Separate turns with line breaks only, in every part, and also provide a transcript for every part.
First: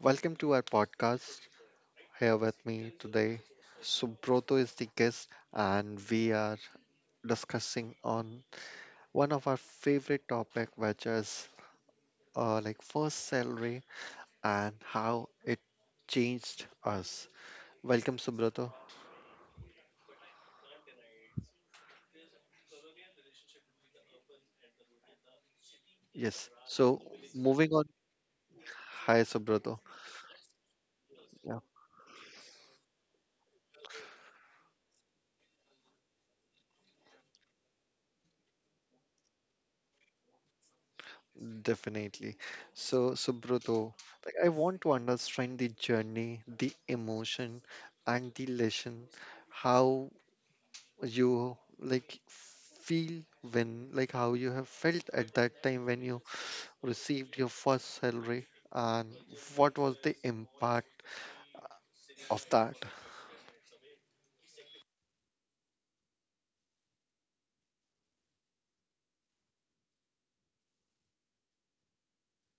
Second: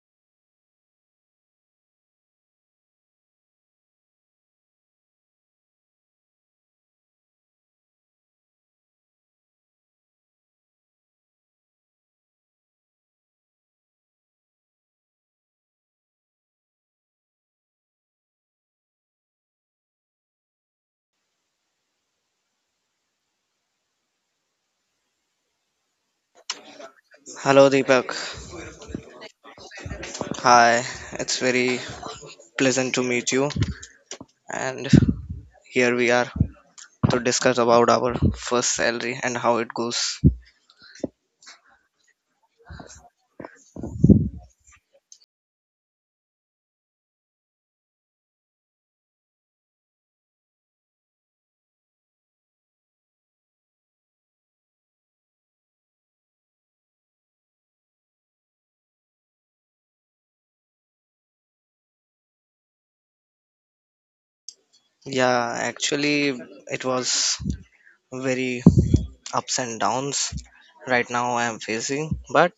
Welcome to our podcast. Here with me today, Subroto is the guest, and we are discussing on one of our favorite topic, which is like first salary and how it changed us. Welcome, Subroto. Yes. So
Hello,
moving on.
Deepak.
Hi, Subroto.
Hi, it's
Yeah,
very pleasant to meet you. And here we are to discuss about our first salary and how it goes.
definitely. So, Subroto, like I want to understand the journey, the emotion, and the lesson how you like feel when, like, how you have felt at that time when you received your first salary and what was the impact of that.
Yeah, actually, it was very ups and downs right now I am facing. But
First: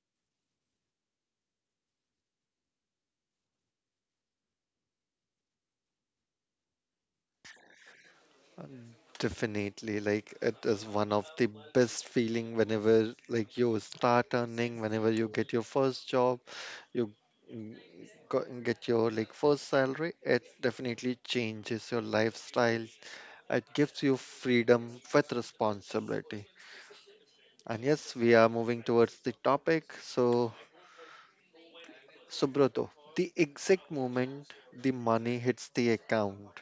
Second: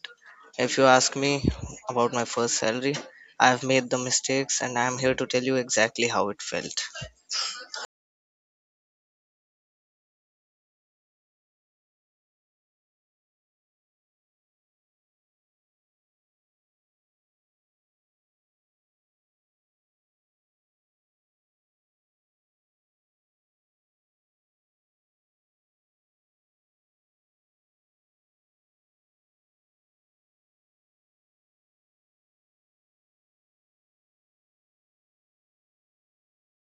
if you ask me about my first salary, I have made the mistakes and I am here to tell you exactly how it felt.
Definitely, like it is one of the best feeling whenever like you start earning, whenever you get your first job, you mm, get your like first salary, it definitely changes your lifestyle. It gives you freedom with responsibility. And yes, we are moving towards the topic. So, Subrato, the exact moment the money hits the account,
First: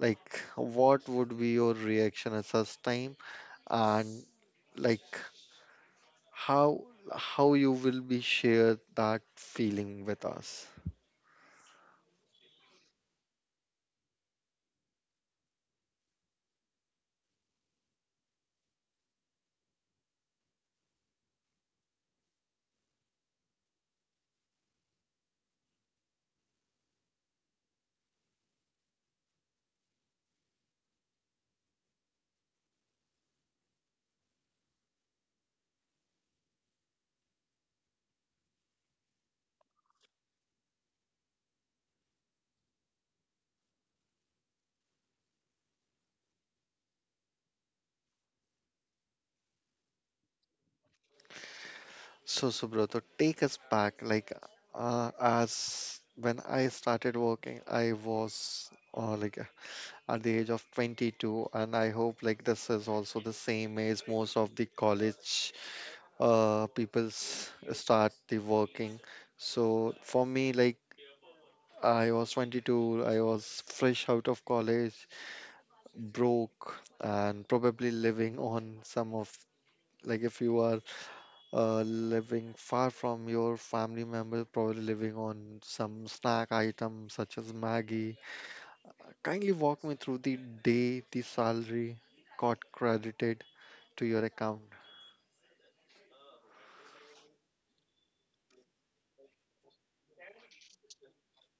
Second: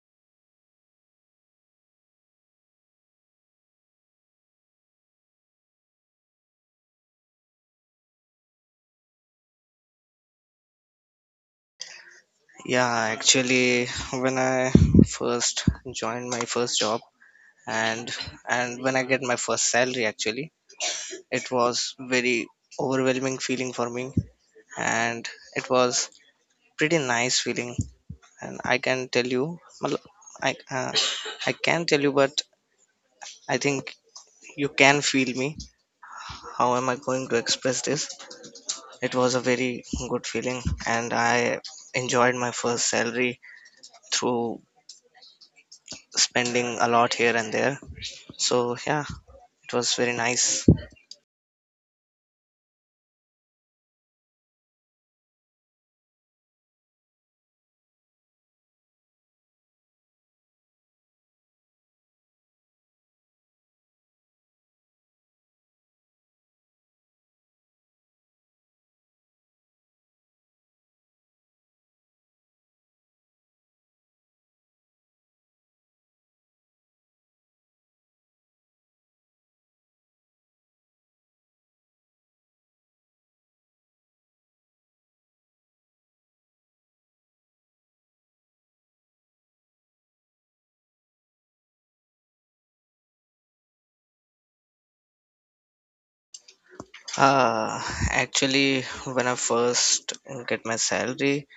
like what would be your reaction at such time, and like how how you will be share that feeling with us.
Yeah, actually, when I first joined my first job, and and when I get my first salary actually, it was very overwhelming feeling for me, and it was pretty nice feeling. And i uh, I can tell you, but I think you can feel me. How am I going to express this? It was a very good feeling, and I enjoyed my first salary through spending a lot here and there. So yeah, it was very nice.
So, Subrato, take us back. Like, as when I started working, I was, like, at the age of 22, and I hope like this is also the same age most of the college people start the working. So for me like I was 22, I was fresh out of college, broke, and probably living on some of, like, if you are living far from your family members, probably living on some snack items such as maggie. Kindly walk me through the day the salary got credited to your account.
Uh, Actually, when I first get my salary,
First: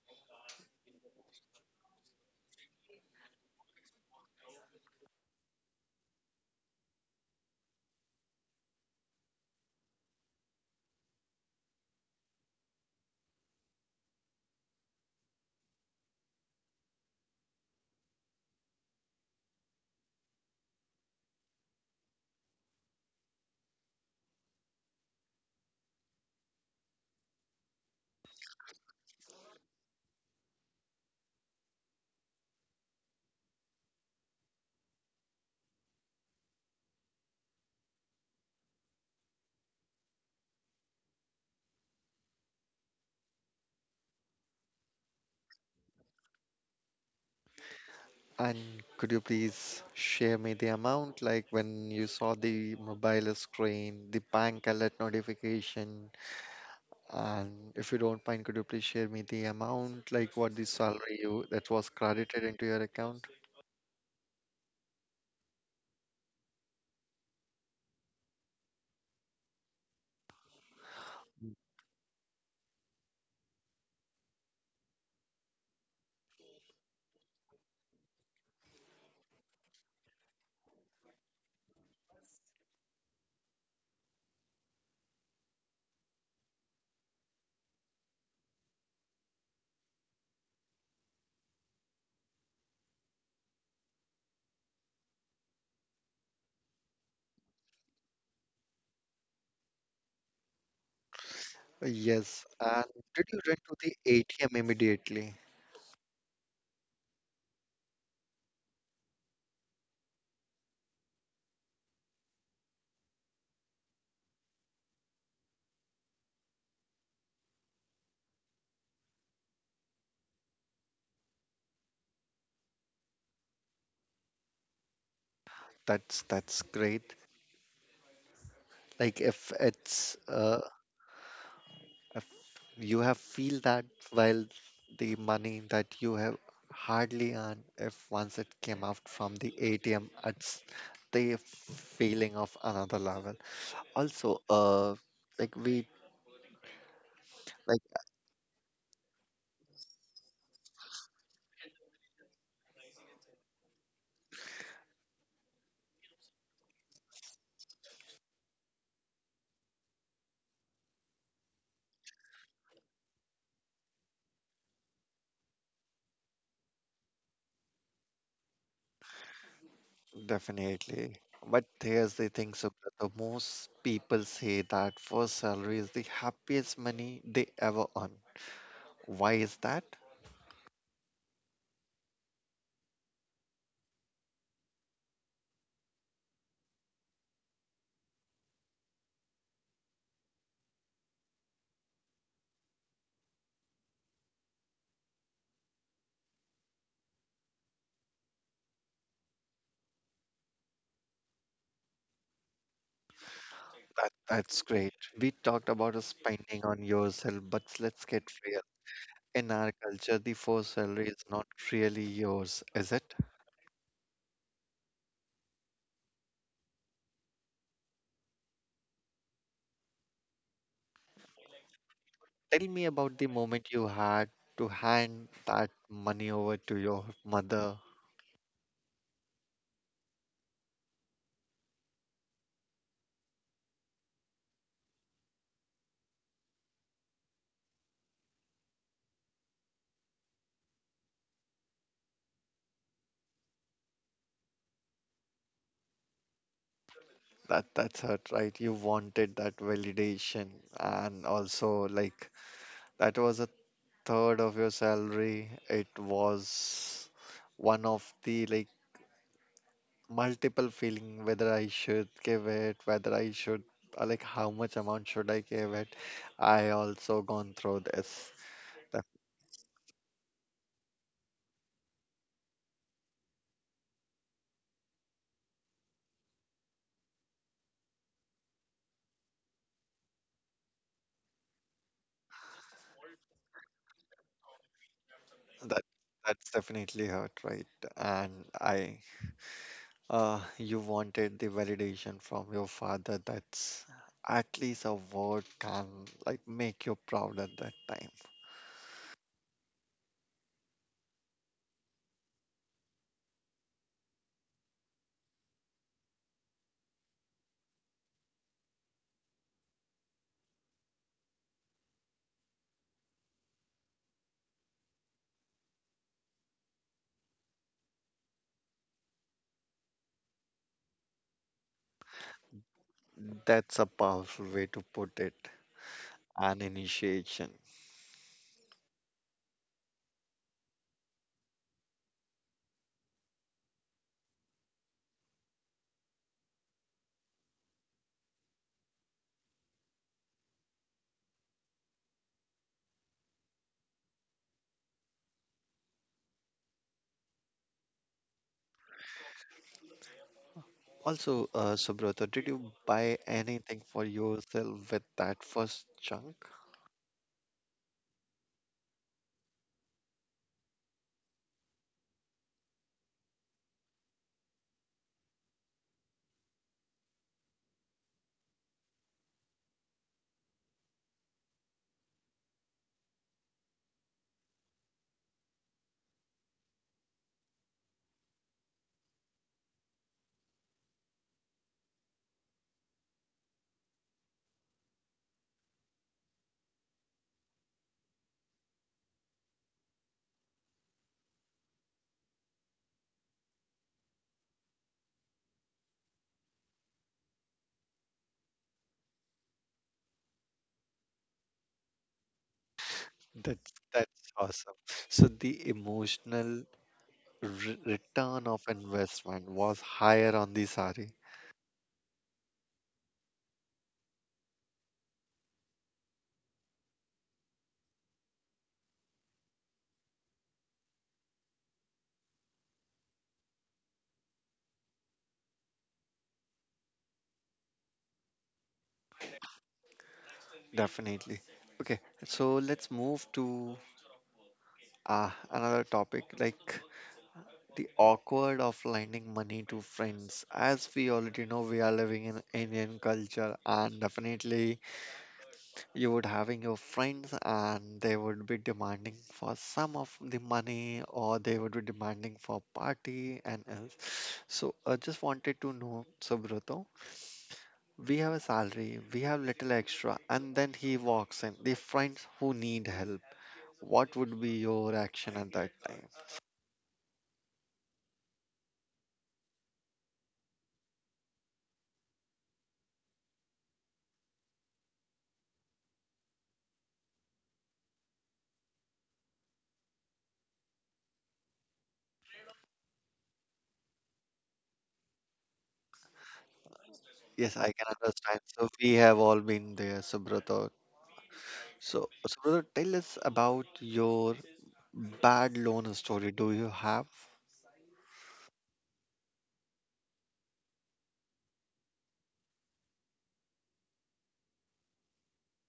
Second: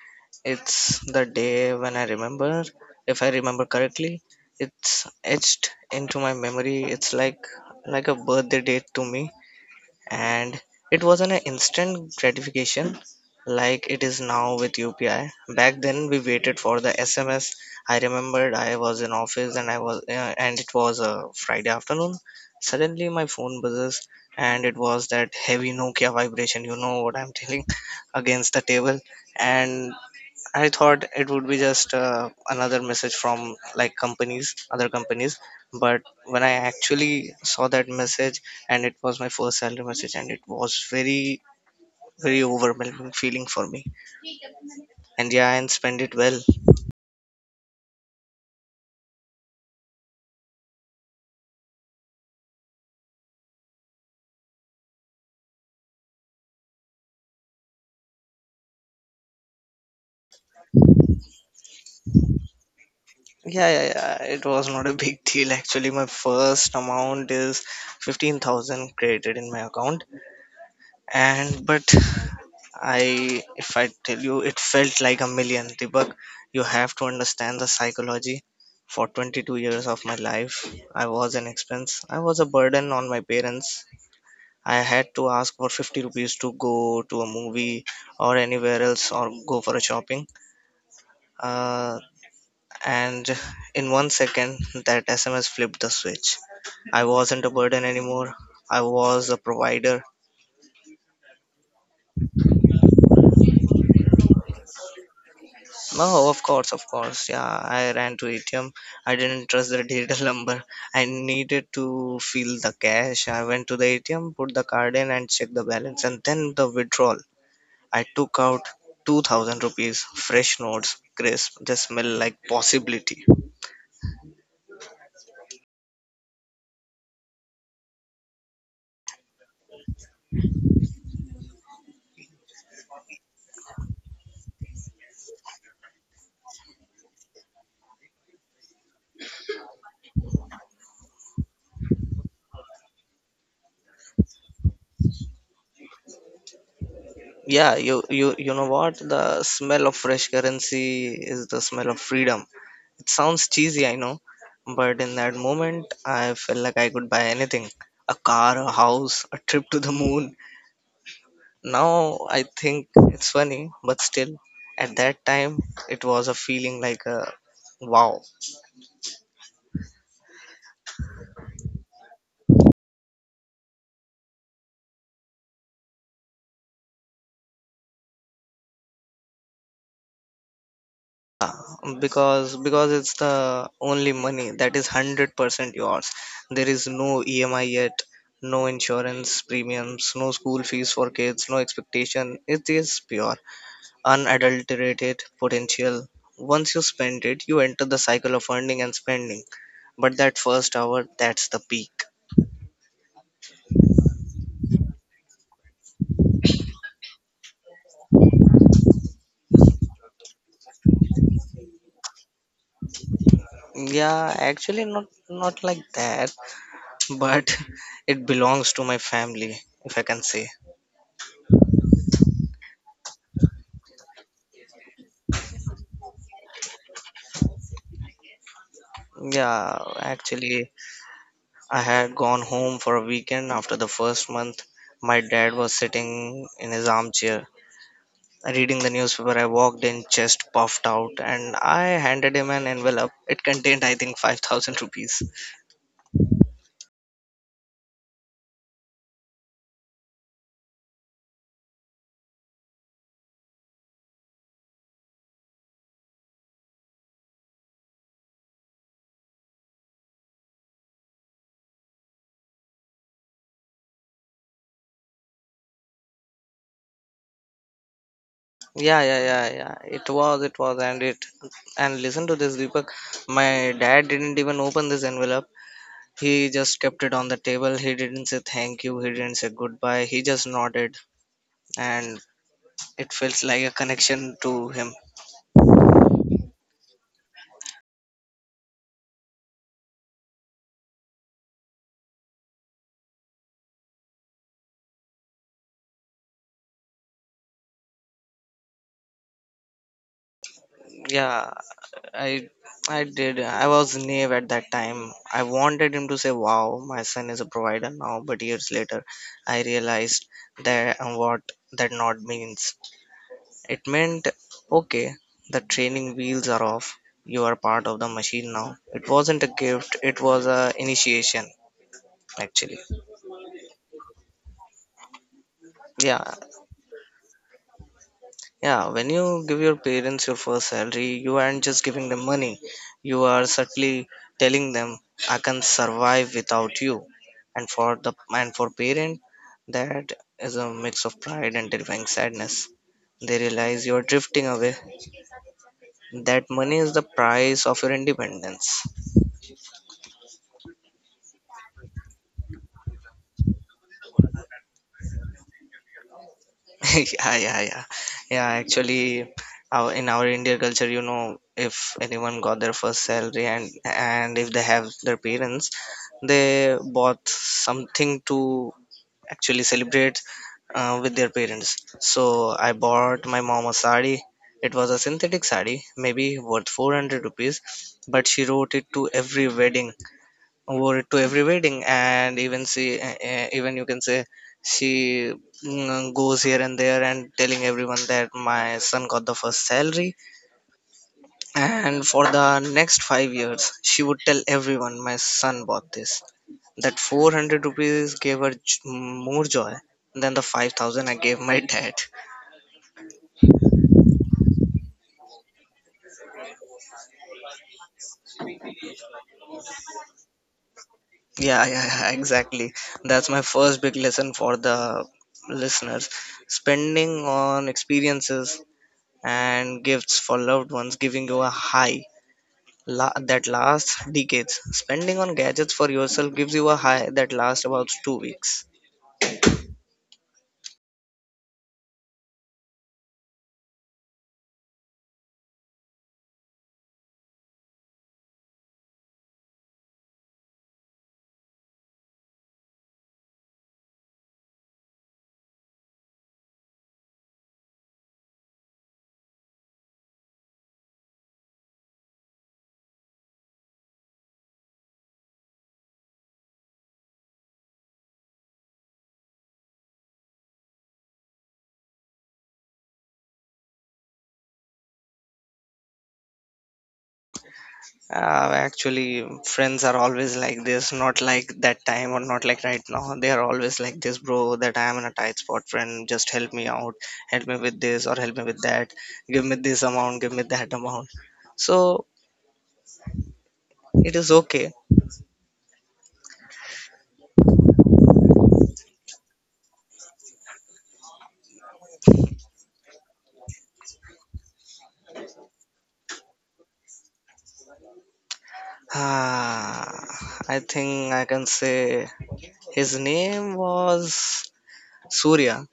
it's the day when I remember, if I remember correctly, it's etched into my memory. It's like a birthday date to me, and it wasn't an instant gratification like it is now with UPI. Back then, we waited for the SMS. I remembered I was in office, and it was a Friday afternoon. Suddenly, my phone buzzes, and it was that heavy Nokia vibration. You know what I'm telling against the table, and I thought it would be just another message from like companies, other companies. But when I actually saw that message, and it was my first salary message, and it was very, very overwhelming feeling for me. And yeah, and spend it well.
And could you please share me the amount, like when you saw the mobile screen, the bank alert notification, and if you don't mind, could you please share me the amount, like what the salary you that was credited into your account?
Yeah, yeah, yeah. It was not a big deal actually. My first amount is 15,000 credited in my account, and but if I tell you, it felt like a million. Deepak, you have to understand the psychology. For 22 years of my life, I was an expense. I was a burden on my parents. I had to ask for 50 rupees to go to a movie or anywhere else or go for a shopping. Uh, and in one second, that SMS flipped the switch. I wasn't a burden anymore. I was a provider.
Yes, and did you run to the ATM immediately?
Oh, of course, of course. Yeah, I ran to ATM. I didn't trust the digital number. I needed to feel the cash. I went to the ATM, put the card in, and checked the balance, and then the withdrawal. I took out 2,000 rupees, fresh notes, crisp. They smell like possibility.
That's great. Like if it's if you have feel that while the money that you have hardly earned, if once it came out from the ATM, it's the feeling of another level. Also, like we
Yeah,
like
you know what? The smell of fresh currency is the smell of freedom. It sounds cheesy, I know, but in that moment, I felt like I could buy anything, a car, a house, a trip to the moon. Now I think it's funny, but still, at that time, it was a feeling like a wow.
definitely. But here's the thing, so the most people say that first salary is the happiest money they ever earn. Why is that?
Yeah, because it's the only money that is 100% yours. There is no EMI yet, no insurance premiums, no school fees for kids, no expectation. It is pure, unadulterated potential. Once you spend it, you enter the cycle of earning and spending. But that first hour, that's the peak.
That that's great. We talked about spending on yourself, but let's get real. In our culture, the first salary is not really yours, is it?
Yeah, actually, not like that, but it belongs to my family, if I can say.
Tell me about the moment you had to hand that money over to your mother.
Yeah, actually, I had gone home for a weekend after the first month. My dad was sitting in his armchair reading the newspaper. I walked in, chest puffed out, and I handed him an envelope. It contained, I think, 5,000 rupees.
That that's hurt, right? You wanted that validation, and also like that was a third of your salary. It was one of the like multiple feeling whether I should give it, whether I should, like, how much amount should I give it. I also gone through this.
Yeah, yeah, yeah, yeah. It was, and it. And listen to this, Deepak. My dad didn't even open this envelope. He just kept it on the table. He didn't say thank you. He didn't say goodbye. He just nodded, and it feels like a connection to him.
That that's definitely hurt, right? And I, you wanted the validation from your father. That's at least a word can like make you proud at that time.
Yeah, I I did. I was naive at that time. I wanted him to say, "Wow, my son is a provider now." But years later, I realized that and what that nod means. It meant, okay, the training wheels are off. You are part of the machine now. It wasn't a gift. It was a initiation, actually.
That's a powerful way to put it.
Yeah,
An initiation.
yeah, when you give your parents your first salary, you aren't just giving them money. You are subtly telling them, "I can survive without you." And for the and for parent, that is a mix of pride and terrifying sadness. They realize you are drifting away. That money is the price of your independence.
Also, Subrata, did you buy anything for yourself with that first chunk?
Yeah, yeah, yeah, yeah, actually, our in our Indian culture, if anyone got their first salary, and if they have their parents, they bought something to actually celebrate with their parents. So I bought my mom a sari. It was a synthetic sari, maybe worth 400 rupees, but she wrote it to every wedding, wore it to every wedding, and even you can say she goes here and there and telling everyone that my son got the first salary. And for the next 5 years, she would tell everyone my son bought this, that 400 rupees gave her more joy than the 5,000 I gave my dad.
That's awesome. So the emotional re return of investment was higher on the sari.
Yeah, yeah, yeah, exactly, that's my first big lesson for the listeners. Spending on experiences and gifts for loved ones, giving you a high that lasts decades. Spending on gadgets for yourself gives you a high that lasts about 2 weeks.
Definitely. Okay, so let's move to another topic like the awkward of lending money to friends. As we already know, we are living in Indian culture, and definitely you would having your friends, and they would be demanding for some of the money, or they would be demanding for party and else. So I just wanted to know, Subrato, we have a salary, we have little extra, and then he walks in. The friends who need help, what would be your action at that time?
Actually, friends are always like this, not like that time or not like right now. They are always like this, bro, that I am in a tight spot, friend. Just help me out, help me with this or help me with that, give me this amount, give me that amount. So it is okay.
Yes, I can understand. So we have all been there, Subrata. So, Subrata, tell us about your bad loan story. Do you have?
Ah, I think I can say his name was Surya.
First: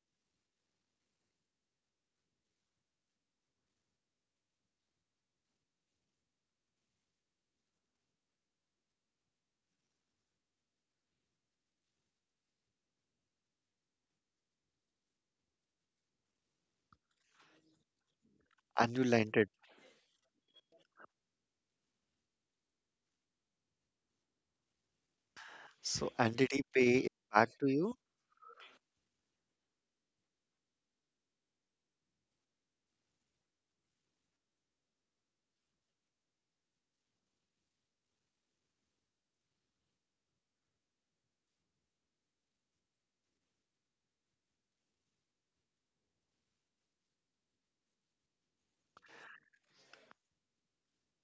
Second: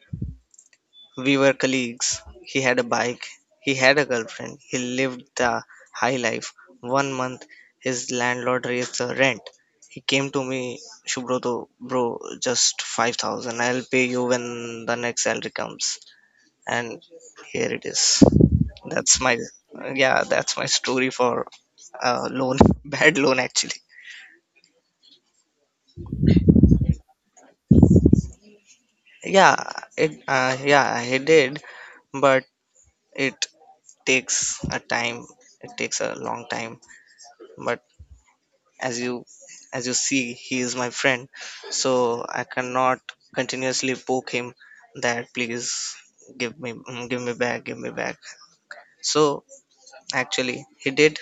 We were colleagues. He had a bike, he had a girlfriend, he lived the high life. One month, his landlord raised the rent. He came to me, Shubroto, bro, just 5,000. I'll pay you when the next salary comes. And here it is.
And you
That's
lent
my,
it.
yeah, that's my story for uh, loan, bad loan actually.
So, and did he pay it back to you?
Yeah, yeah, he did, but it takes a time it takes a long time. But as you as you see, he is my friend. So I cannot continuously poke him that please give me back. So actually, he did,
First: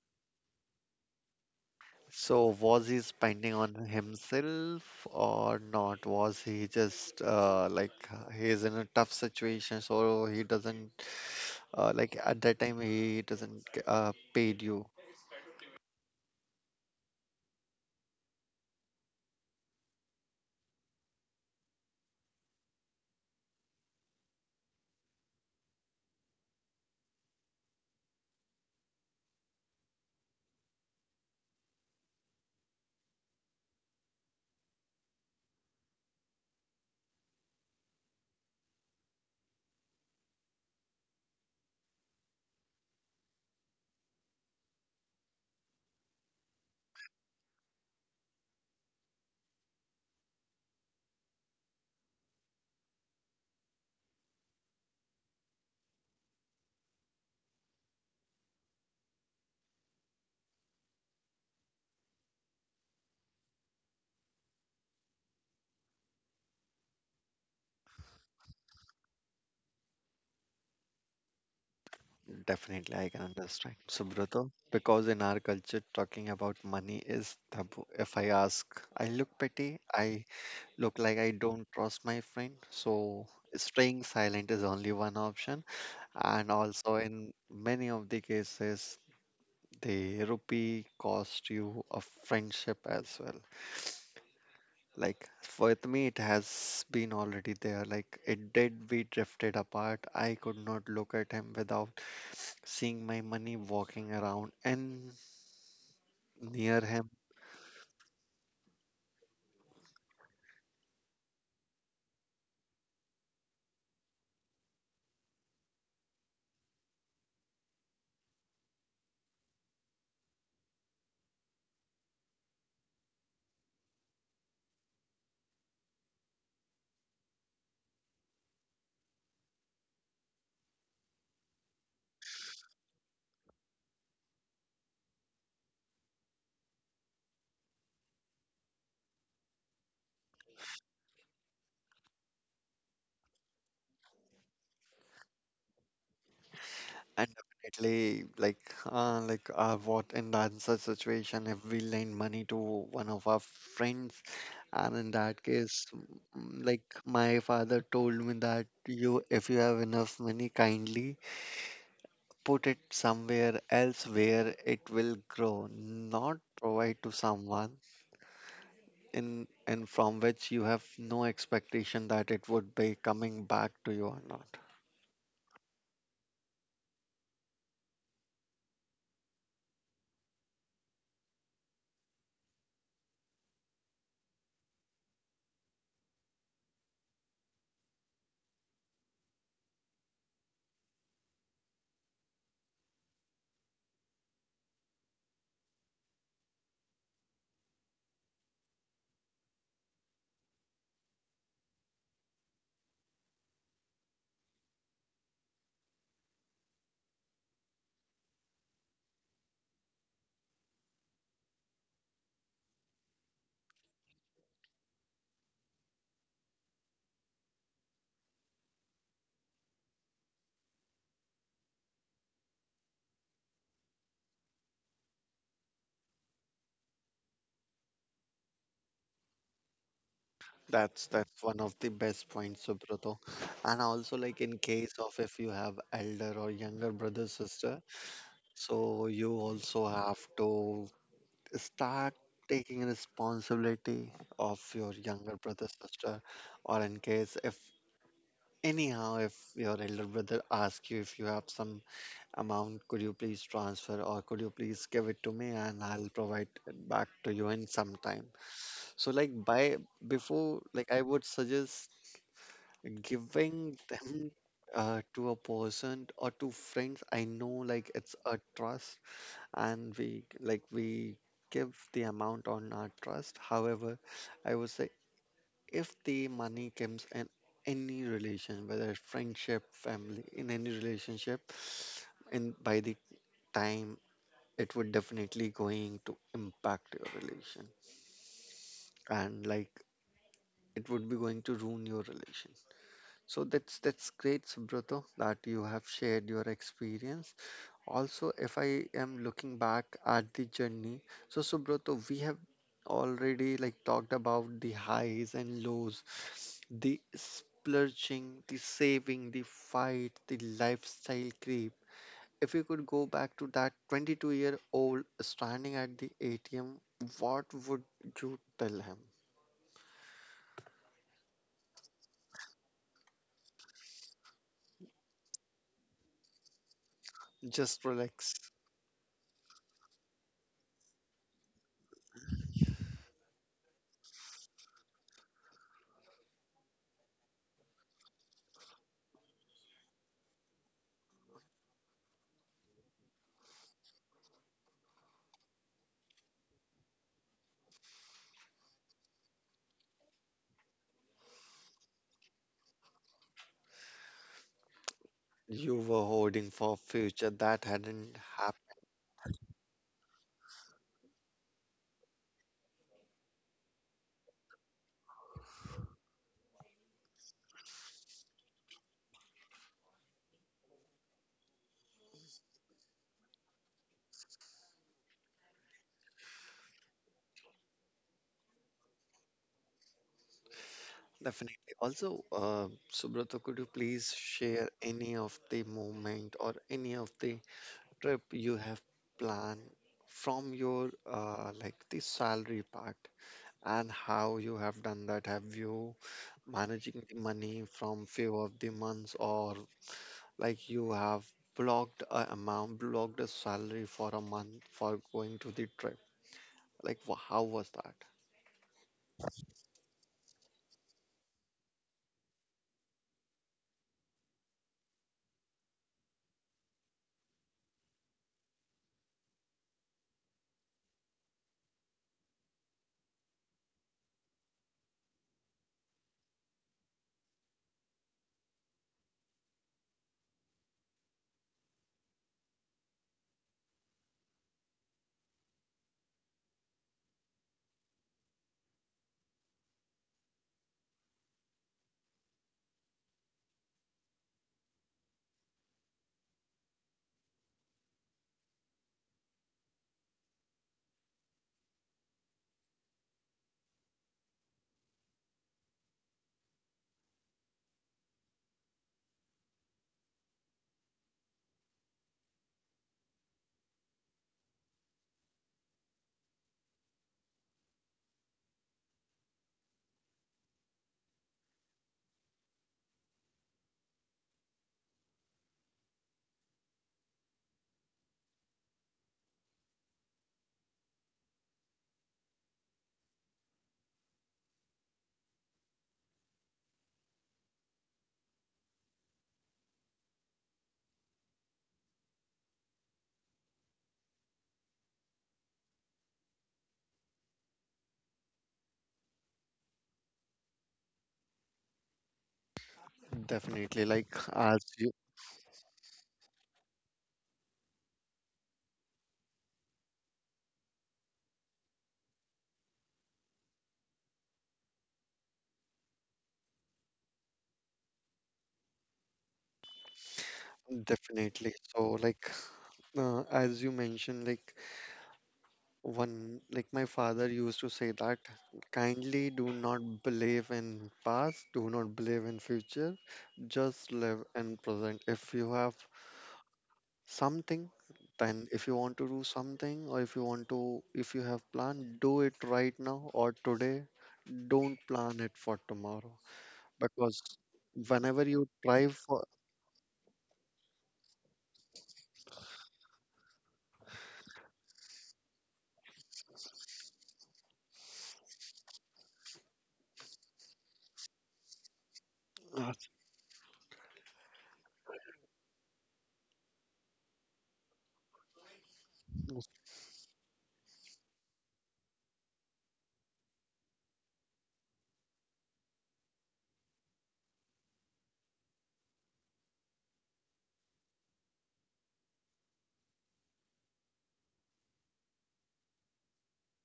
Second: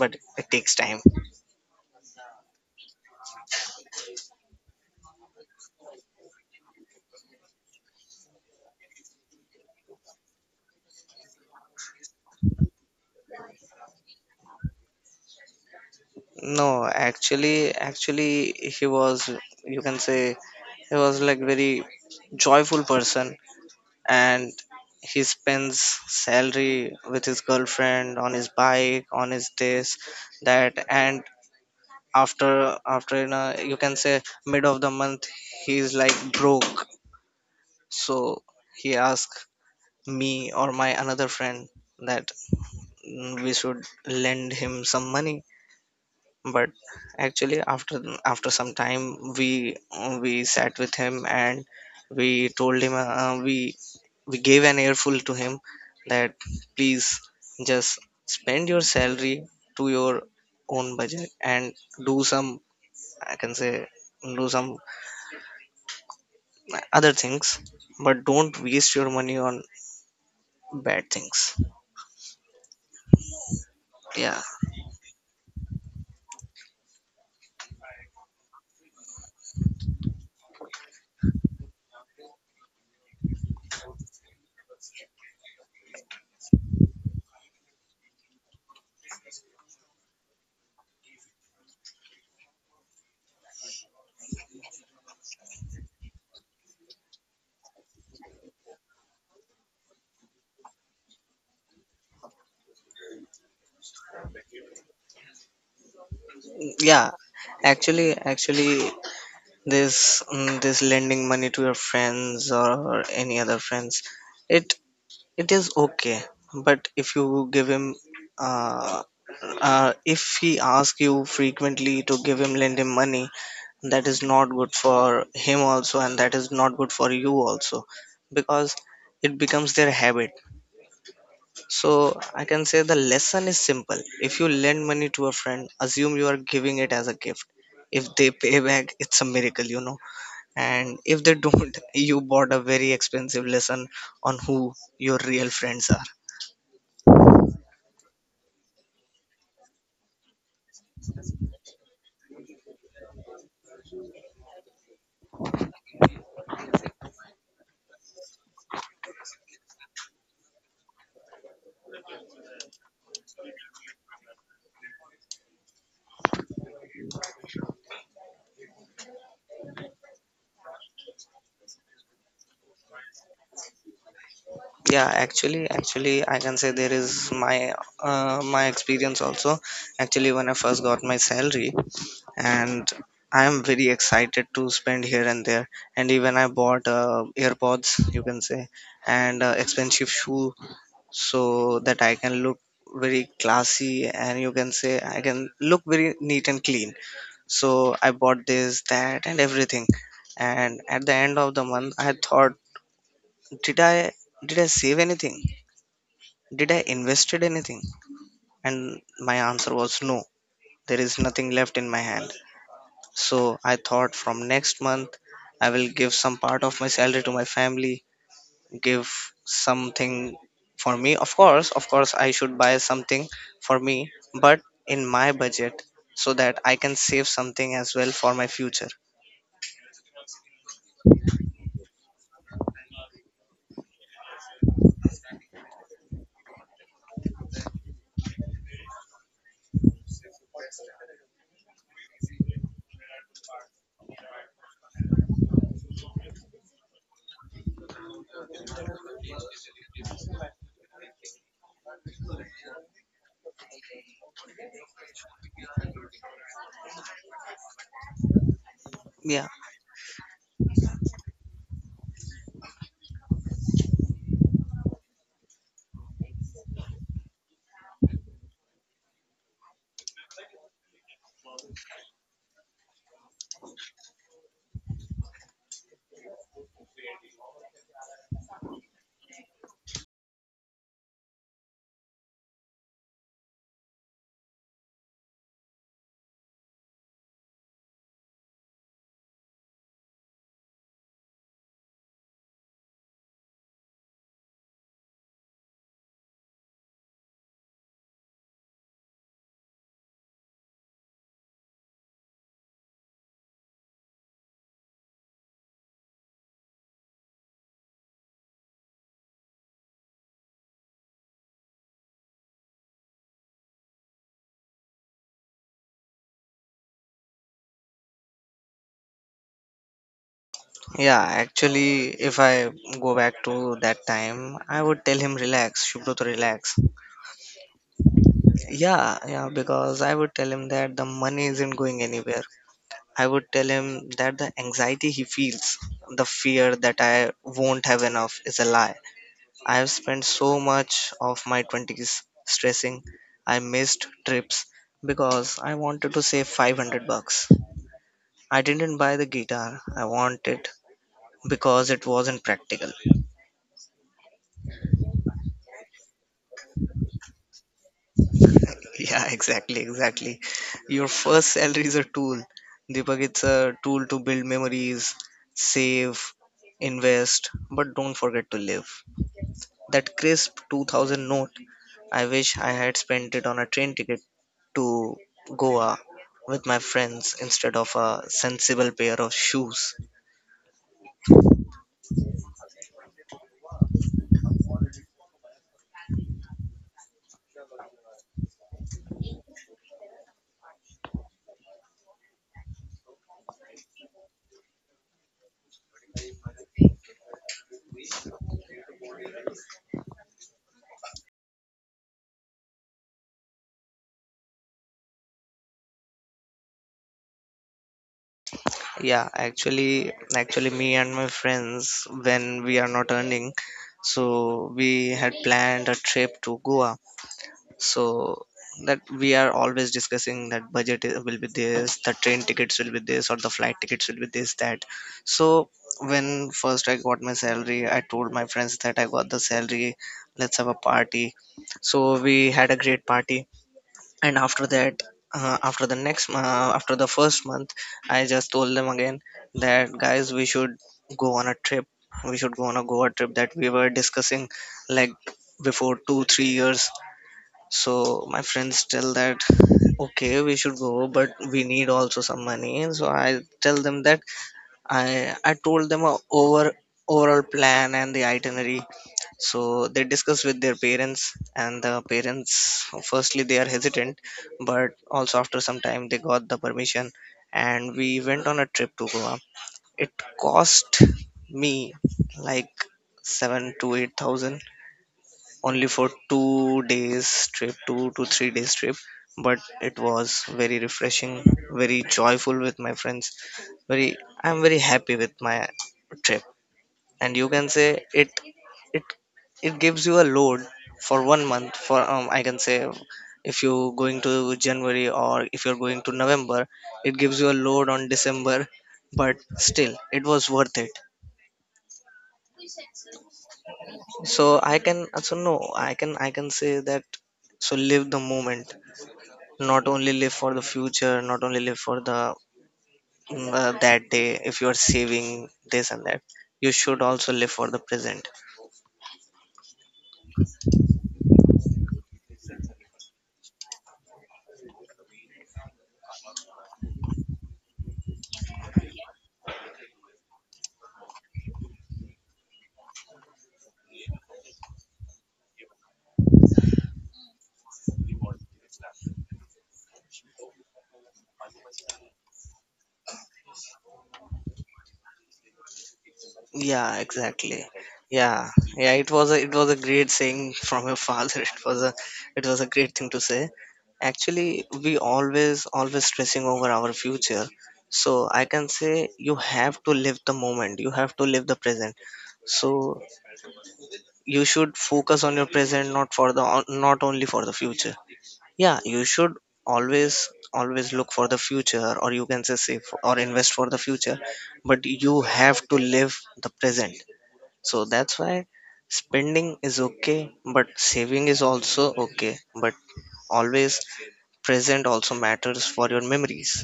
but it takes time.
So, was he spending on himself or not? Was he just, like, he is in a tough situation, so he doesn't, like at that time he doesn't paid you.
No, actually, actually he was you can say he was like very joyful person. And he spends salary with his girlfriend, on his bike, on his this, that. And after you can say, mid of the month, he's like broke. So he asked me or my another friend that we should lend him some money. But actually, after some time, we sat with him, and we told him we gave an earful to him, that please just spend your salary to your own budget and do some, I can say, do some other things, but don't waste your money on bad things.
Definitely, I can understand.
Yeah,
Subrato, because in our culture, talking about money is taboo. If I ask, I look petty, I look like I don't trust my friend. So, staying silent is only one option. And also, in many of the cases, the rupee cost you a friendship as well. Like with me, it has been already there. Like it did, we drifted apart. I could not look at him without seeing my money walking around and near him.
yeah, actually, this lending money to your friends or any other friends, it it is okay. But uh, if he asks you frequently to give him, lend him money, that is not good for him also, and that is not good for you also. Because it becomes their habit. So I can say the lesson is simple: if you lend money to a friend, assume you are giving it as a gift. If they pay back, it's a miracle. And if they don't, you bought a very expensive lesson on who your real friends are.
And definitely, like, what in that such situation if we lend money to one of our friends? And in that case, like, my father told me that you, if you have enough money, kindly put it somewhere else where it will grow, not provide to someone in and from which you have no expectation that it would be coming back to you or not.
Yeah, actually, I can say there is my experience also. Actually, when I first got my salary, and I am very excited to spend here and there. And even I bought AirPods, you can say, and expensive shoe, so that I can look very classy, and you can say I can look very neat and clean. So I bought this, that, and everything. And at the end of the month, I thought, did I did I save anything? Did I invested anything? And my answer was no. There is nothing left in my hand. So I thought, from next month, I will give some part of my salary to my family, give something for me, of course. Of course, I should buy something for me, but in my budget, so that I can save something as well for my future.
That's one of the best points, Subrato. And also like in case of if you have elder or younger brother, sister, so you also have to start taking responsibility of your younger brother, sister, or in case if, anyhow, if your elder brother asks you if you have some amount, could you please transfer or could you please give it to me and I'll provide it back to you in some time. So like
Yeah,
by before, like I would suggest giving them to a person or to friends. I know like it's a trust and we like we give the amount on our trust. However, I would say if the money comes in any relation, whether it's friendship, family, in any relationship, and by the time it would definitely going to impact your relation, and like it would be going to ruin your relation. So that's great, Subrata, that you have shared your experience. Also, if I am looking back at the journey, so Subrata, we have already like talked about the highs and lows, the splurging, the saving, the fight, the lifestyle creep. If you could go back to that 22-year-old standing at the atm, what would you tell him?
yeah, actually, if I go back to that time, I would tell him, relax, shubro to relax.
Just relax.
Yeah, yeah, because I would tell him that the money isn't going anywhere. I would tell him that the anxiety he feels, the fear that I won't have enough, is a lie. I've spent so much of my 20s stressing. I missed trips because I wanted to save 500 bucks. I didn't buy the guitar, I wanted, because it wasn't practical.
You were holding for future that hadn't happened.
Yeah, exactly, exactly. Your first salary is a tool. Deepak, it's a tool to build memories, save, invest, but don't forget to live. That crisp 2000 note, I wish I had spent it on a train ticket to Goa with my friends instead of a sensible pair of shoes.
Definitely. Also, Subrata, could you please share any of the moment or any of the trip you have planned from your, like, the salary part, and how you have done that? Have you managing the money from few of the months, or like you have blocked a amount, blocked a salary for a month for going to the trip? Like, how was that?
Yeah, actually, me and my friends, when we are not earning, so we had planned a trip to Goa, so that we are always discussing that budget, will be this, the train tickets will be this, or the flight tickets will be this, that. So when first I got my salary, I told my friends that I got the salary. Let's have a party. So we had a great party, and after that, after the first month I just told them again, that guys, we should go on a trip, we should go on a Goa trip that we were discussing like before 2-3 years. So my friends tell that okay, we should go, but we need also some money. So I tell them that, I told them a over overall plan and the itinerary. So they discuss with their parents, and the parents firstly they are hesitant, but also after some time they got the permission, and we went on a trip to Goa. It cost me like 7 to 8,000, only for 2 days trip, 2 to 3 days trip, but it was very refreshing, very joyful with my friends. Very, I'm very happy with my trip, and you can say it, it gives you a load for one month. For, I can say if you going to January or if you're going to November, it gives you a load on December, but still it was worth it.
Definitely, like
So
as
I
you
can also, no, I can say that, so live the moment, not only live for the future, not only live for the, that day, if you are saving this and that, you should also live for the present.
definitely so like, as you mentioned, like one, like my father used to say that kindly do not believe in past, do not believe in future, just live in present. If you have something, then if you want to do something, or if you want to, if you have plan, do it right now or today. Don't plan it for tomorrow
Yeah,
because
exactly.
whenever you
Yeah,
try
yeah, it
for,
was a it was a great saying from your father. It was a great thing to say. Actually, we always stressing over our future. So I can say you have to live the moment, you have to live the present. So
uh,
you should focus on your present, not only for the future. Yeah, you should always look for the future, or you can say save or invest for the future, but you have to live the present. So that's why spending is okay, but saving is also okay, but always present also matters for your memories.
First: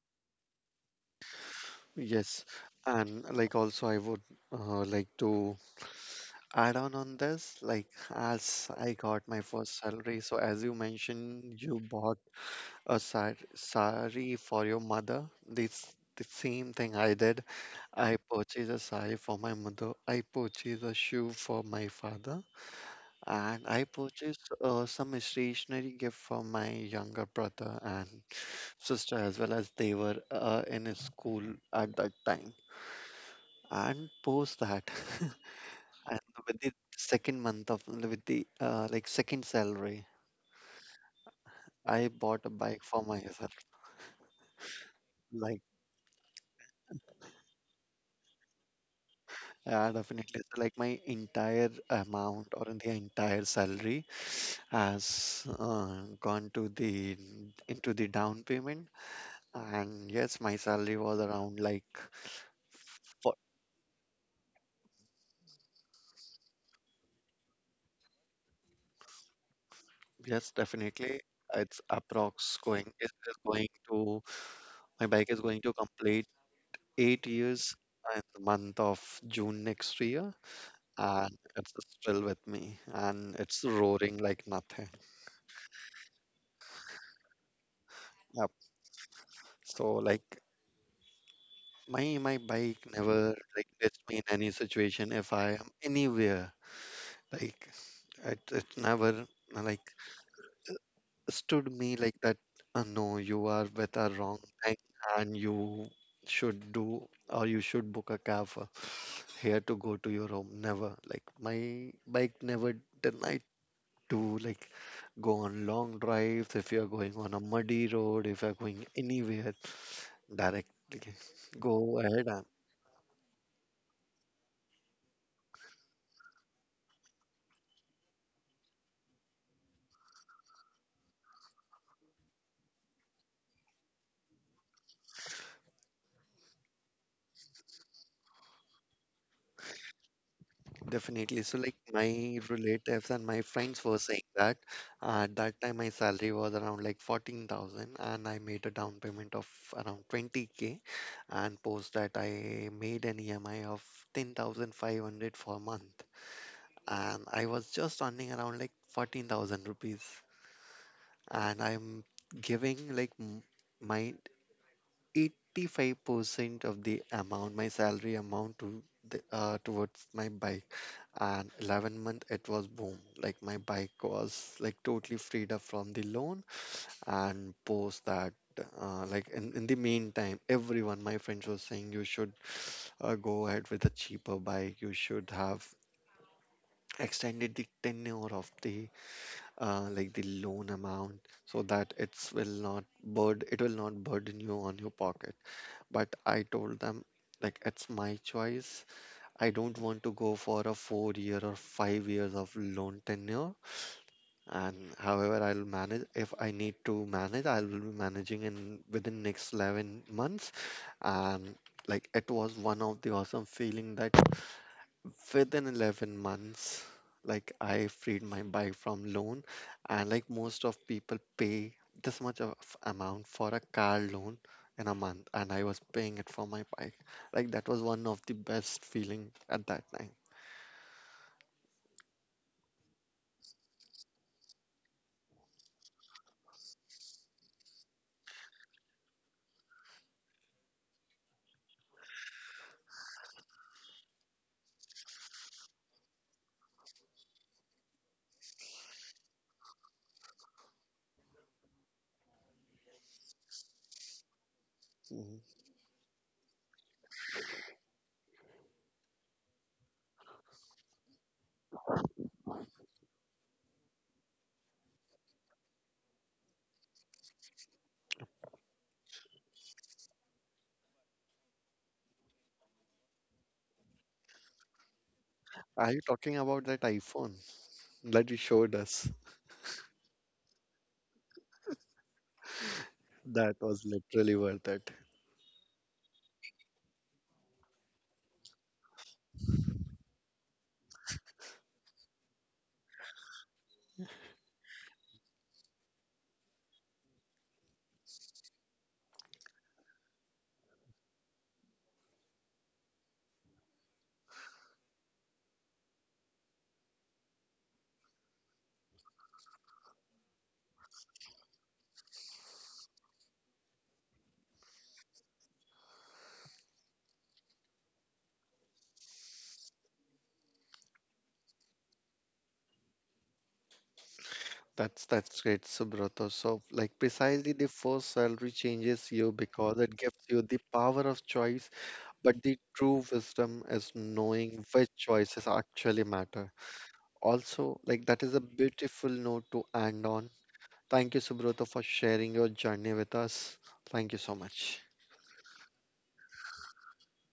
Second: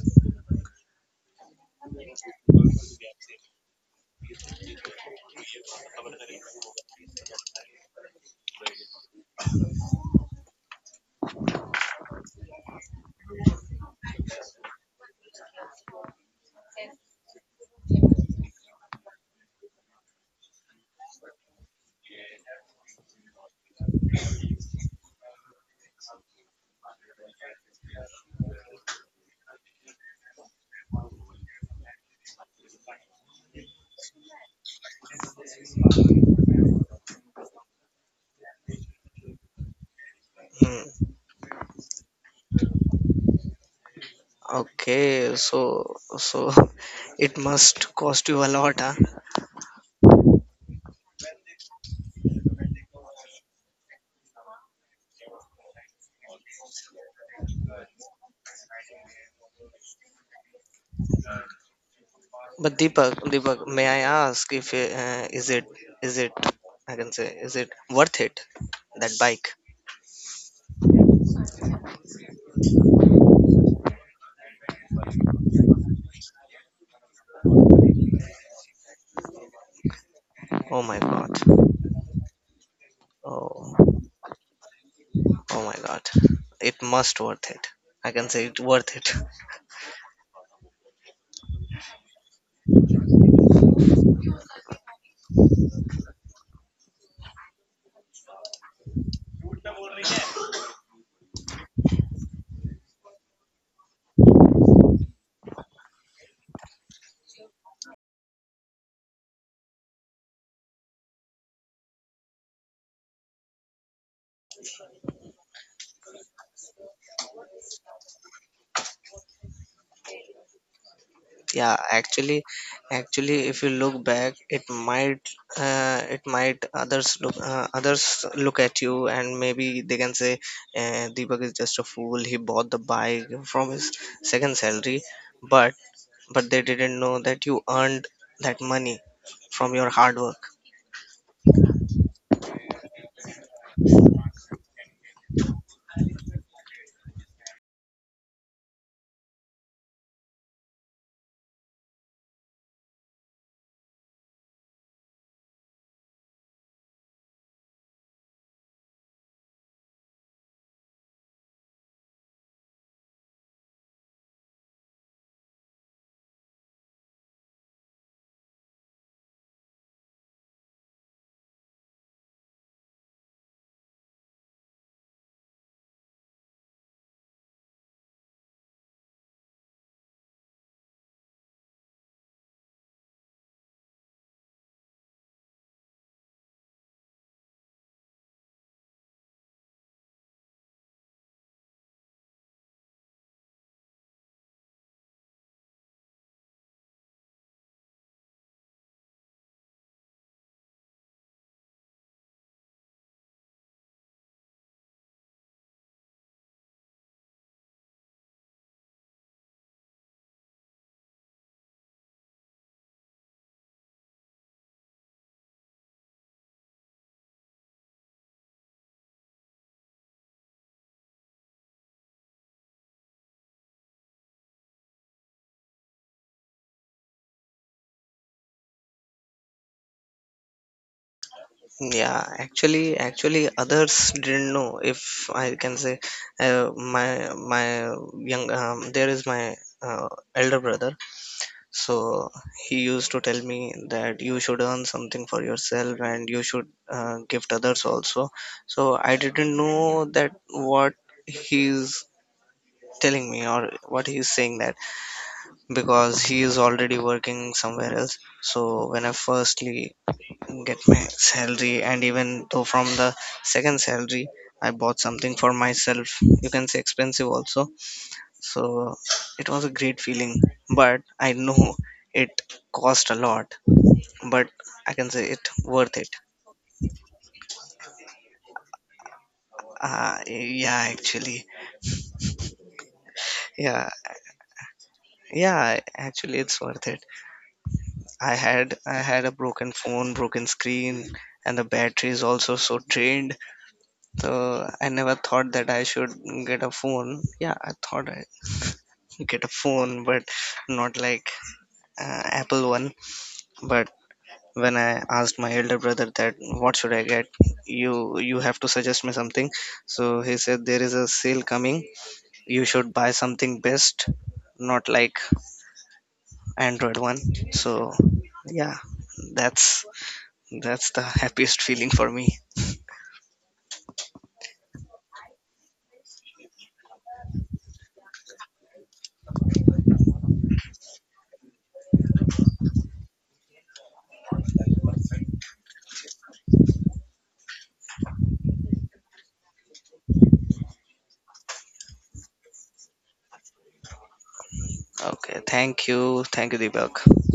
yes, and like also I would, like, to add on this, like as I got my first salary, so as you mentioned, you bought sari for your mother. This the same thing I did. I purchased a sari for my mother. I purchased a shoe for my father, and I purchased some stationery gift for my younger brother and sister as well, as they were in a school at that time. And post that. And with the second month of, with the, like, second salary,
Hmm.
I bought a bike for myself.
Okay,
Like
so it must cost you a lot, huh?
yeah, definitely. So, like my entire amount or the entire salary has gone to the into the down payment. And yes, my salary was around like
But Deepak,
for
Deepak, may I ask if, is it, I can say, is it worth it, that bike?
yes, definitely. It's approx going is going to, my bike is going to complete 8 years in the month of June next year,
Oh my god.
and it's still with me and it's
Oh
roaring like nothing.
oh my god. It must worth it. I can say
Yep.
it worth it.
So like my bike never like gets me in any situation if I am anywhere, like it never like stood me like that, no, you are with a wrong thing and you should do or you should book a cab for here to go to your home. Never like my bike never denied to like go on long drives, if you're going on a muddy road, if you're going anywhere, directly
Yeah,
go ahead
actually,
and
actually, if you look back, it might, others look, others look at you, and maybe they can say, Deepak is just a fool. He bought the bike from his second salary, but they didn't know that you earned that money from your hard work.
definitely. So like my relatives and my friends were saying that, at that time my salary was around like 14,000 and I made a down payment of around 20K, and post that I made an EMI of 10,500 for a month, and I was just earning around like 14,000 rupees. And I'm giving like my 85% of the amount, my salary amount to the, towards my bike. And 11 month it was boom. Like my bike was like totally freed up from the loan. And post that, like in the meantime, everyone, my friends was saying you should go ahead with a cheaper bike. You should have extended the tenure of the, like, the loan amount so that it's will not burden, it will not burden you on your pocket. But I told them, like it's my choice, I don't want to go for a 4 year or 5 years of loan tenure, and however I'll manage. If I need to manage, I will be managing in within next 11 months. And like it was one of the awesome feeling that within 11 months like I freed my bike from loan. And like most of people pay this much of amount for a car loan in a month, and I was paying it for my bike. Like that was one of the best feeling at that time.
Yeah, actually, others didn't know, if I can say, my young, there is my uh, elder brother. So he used to tell me that you should earn something for yourself and you should, gift others also. So I didn't know that what he's telling me or what he's saying, that,
Mhm.
because he is already working somewhere else. So when I firstly get my salary, and even though from the second salary, I bought something for myself, you can say expensive also. So it was a great feeling, but I know it cost a lot, but I can say it
Are
worth
you
it.
talking about that iphone that you showed us?
Yeah, actually.
That was
Yeah,
literally worth it.
yeah, actually, it's worth it. I had a broken phone, broken screen, and the battery is also so drained. So I never thought that I should get a phone. Yeah, I thought I get a phone, but not like, Apple one. But when I asked my elder brother that what should I get, you have to suggest me something. So he said there is a sale coming. You should buy something best, not like Android one. So yeah, that's that's the happiest feeling for me.
That's great, Subrato. So like precisely the first salary changes you because it gives you the power of choice. But the true wisdom is knowing which choices actually matter. Also, like that is a beautiful note to end on. Thank you, Subroto, for sharing your journey with us. Thank you so much.
Okay, thank you, Deepak.